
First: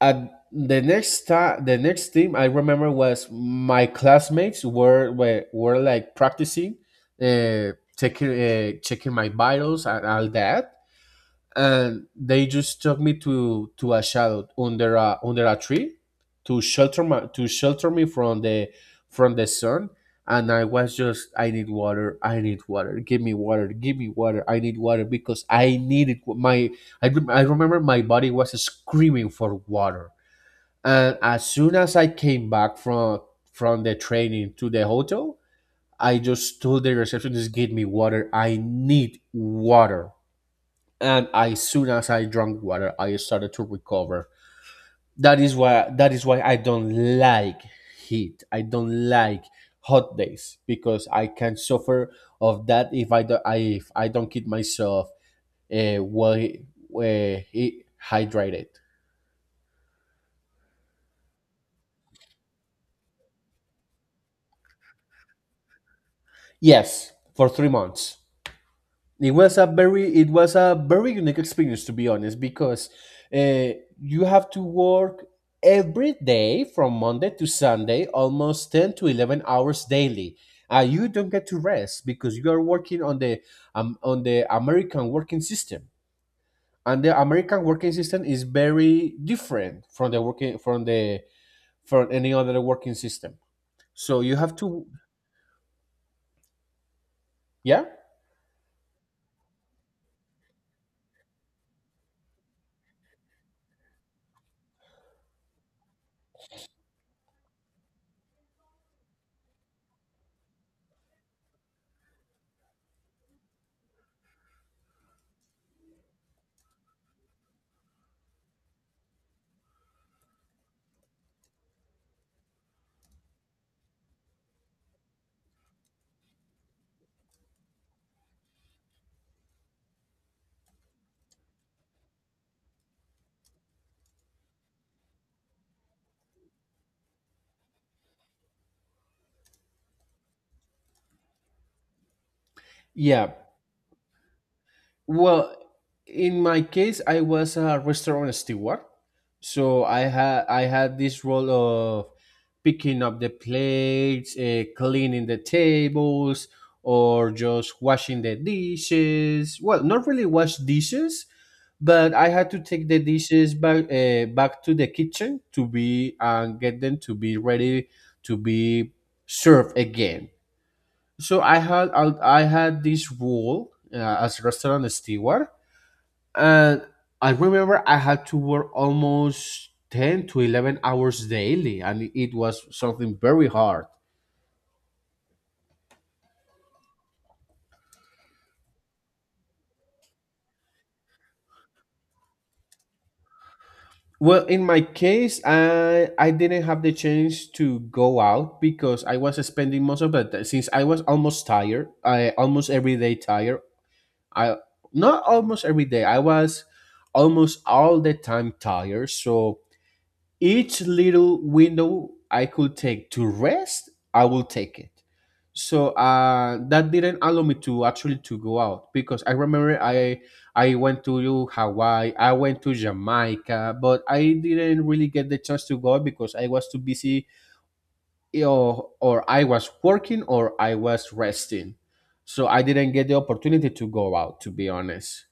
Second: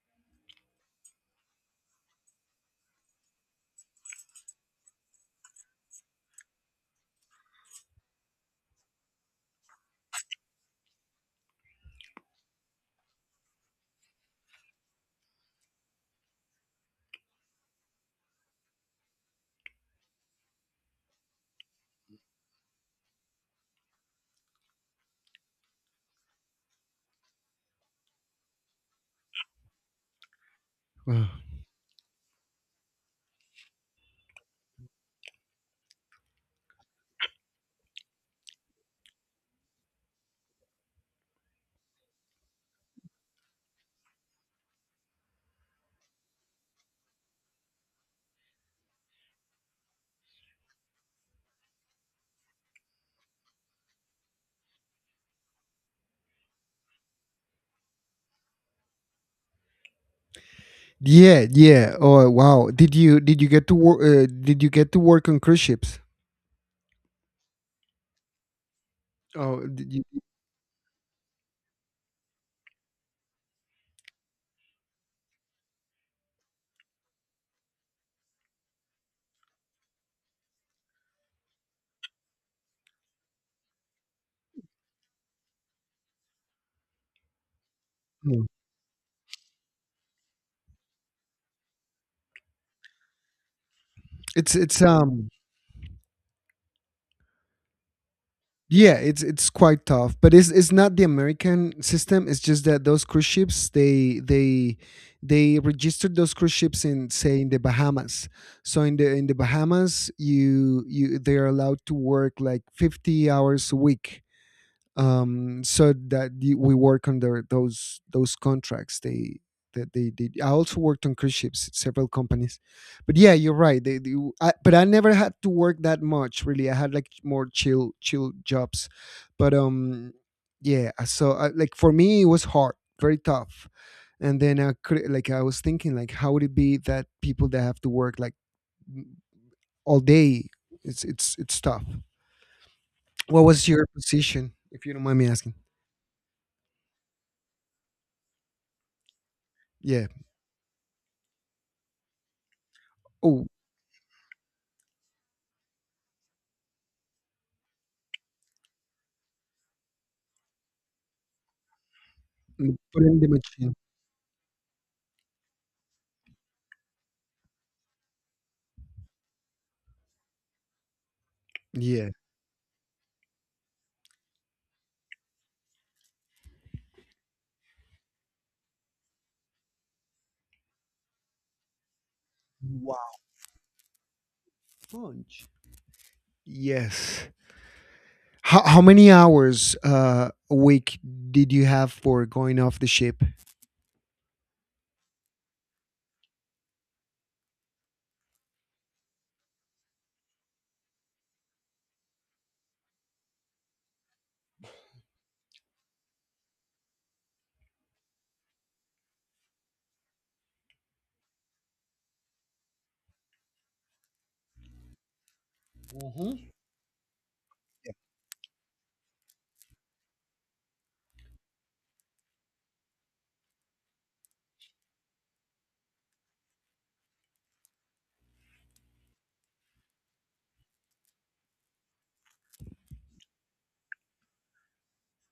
Speaker 2: at the next time, the next thing I remember was my classmates were were like practicing, checking my vitals and all that, and they just took me to a shadow under a tree to shelter my to shelter me from the sun. And I was just, I need water, I need water, give me water, give me water, I need water, because I needed wa- my I, rem- I remember my body was screaming for water. And
Speaker 1: Wow.
Speaker 2: as soon as I came back from the training to the hotel, I just told the receptionist, give me water, I need water. And as soon as I drank water, I started to recover. That is why I don't like heat. I don't like hot days because I can suffer of that if I don't I, if I don't keep myself uh, well uh, hydrated.
Speaker 1: Yeah, yeah. Oh, wow. Did you get to work? Did you get to work on cruise ships?
Speaker 2: Yes, for 3 months. It was
Speaker 1: Oh,
Speaker 2: a
Speaker 1: did you,
Speaker 2: very unique experience to be honest, because uh, you have to work every day from Monday to Sunday, almost 10 to 11 hours daily. Uh, you don't get to rest because you are working on the American working system, and the American working system is
Speaker 1: Mm.
Speaker 2: very different from the from any other working system. So you have
Speaker 1: It's
Speaker 2: to. Yeah,
Speaker 1: yeah, it's quite tough, but it's not the American system. It's just that those cruise ships they registered those cruise ships in, say, in the Bahamas. So in the Bahamas, you they are allowed to work like 50 hours a week. We work on their, those contracts. They that they did. I also worked on cruise ships, several companies, but yeah, you're right. They I, but I never had to work that much. Really, I had like more chill jobs, but yeah. So I, like for me, it was hard, very tough. And then I could, like, I was thinking like how would it be that people that have to work like all day? It's tough.
Speaker 2: yeah.
Speaker 1: What was your position, if you don't mind me asking?
Speaker 2: Well, in my case, I was a restaurant steward, so
Speaker 1: Yeah.
Speaker 2: I had this role of picking up the
Speaker 1: Oh,
Speaker 2: plates, cleaning the tables, or just washing the dishes. Well, not really wash dishes, but I had to
Speaker 1: mm,
Speaker 2: take the
Speaker 1: put in the
Speaker 2: dishes
Speaker 1: machine.
Speaker 2: back to the kitchen to be and get them to be ready to be served again. So
Speaker 1: Yeah.
Speaker 2: I had this role as restaurant steward, and I remember I had to work almost 10 to 11 hours daily, and it was
Speaker 1: Wow,
Speaker 2: something very hard.
Speaker 1: punch. Yes. How many hours a week did you have for going off the ship?
Speaker 2: Well, in my case, I didn't have the chance to go out because I was spending most of since I was almost tired, I almost every day tired. I Not almost every day. I was almost all the time tired. So each little window I could take to rest, I will take it. So
Speaker 1: Hmm.
Speaker 2: that didn't allow me to actually to go out because I went to Hawaii, I went to Jamaica, but I didn't really get the chance to go out because I was too busy, or I was working or I was resting. So I didn't get the opportunity to go out to be honest.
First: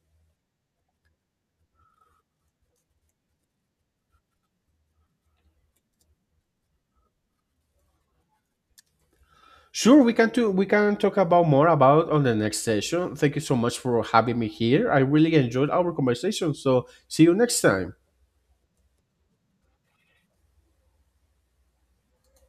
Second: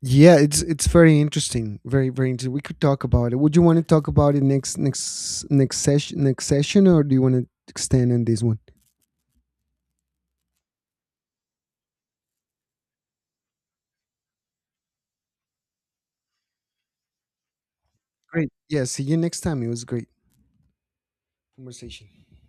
Speaker 1: Yeah, it's very interesting. Very very interesting. We could talk about it. Would you want to talk about it next session, or do you want to extend on this one?
Speaker 2: Sure, we can talk about more about on the next session. Thank you so much for having me here. I really enjoyed our conversation. So see you next time.
Speaker 1: Great. Yeah. See you next time. It was a great conversation.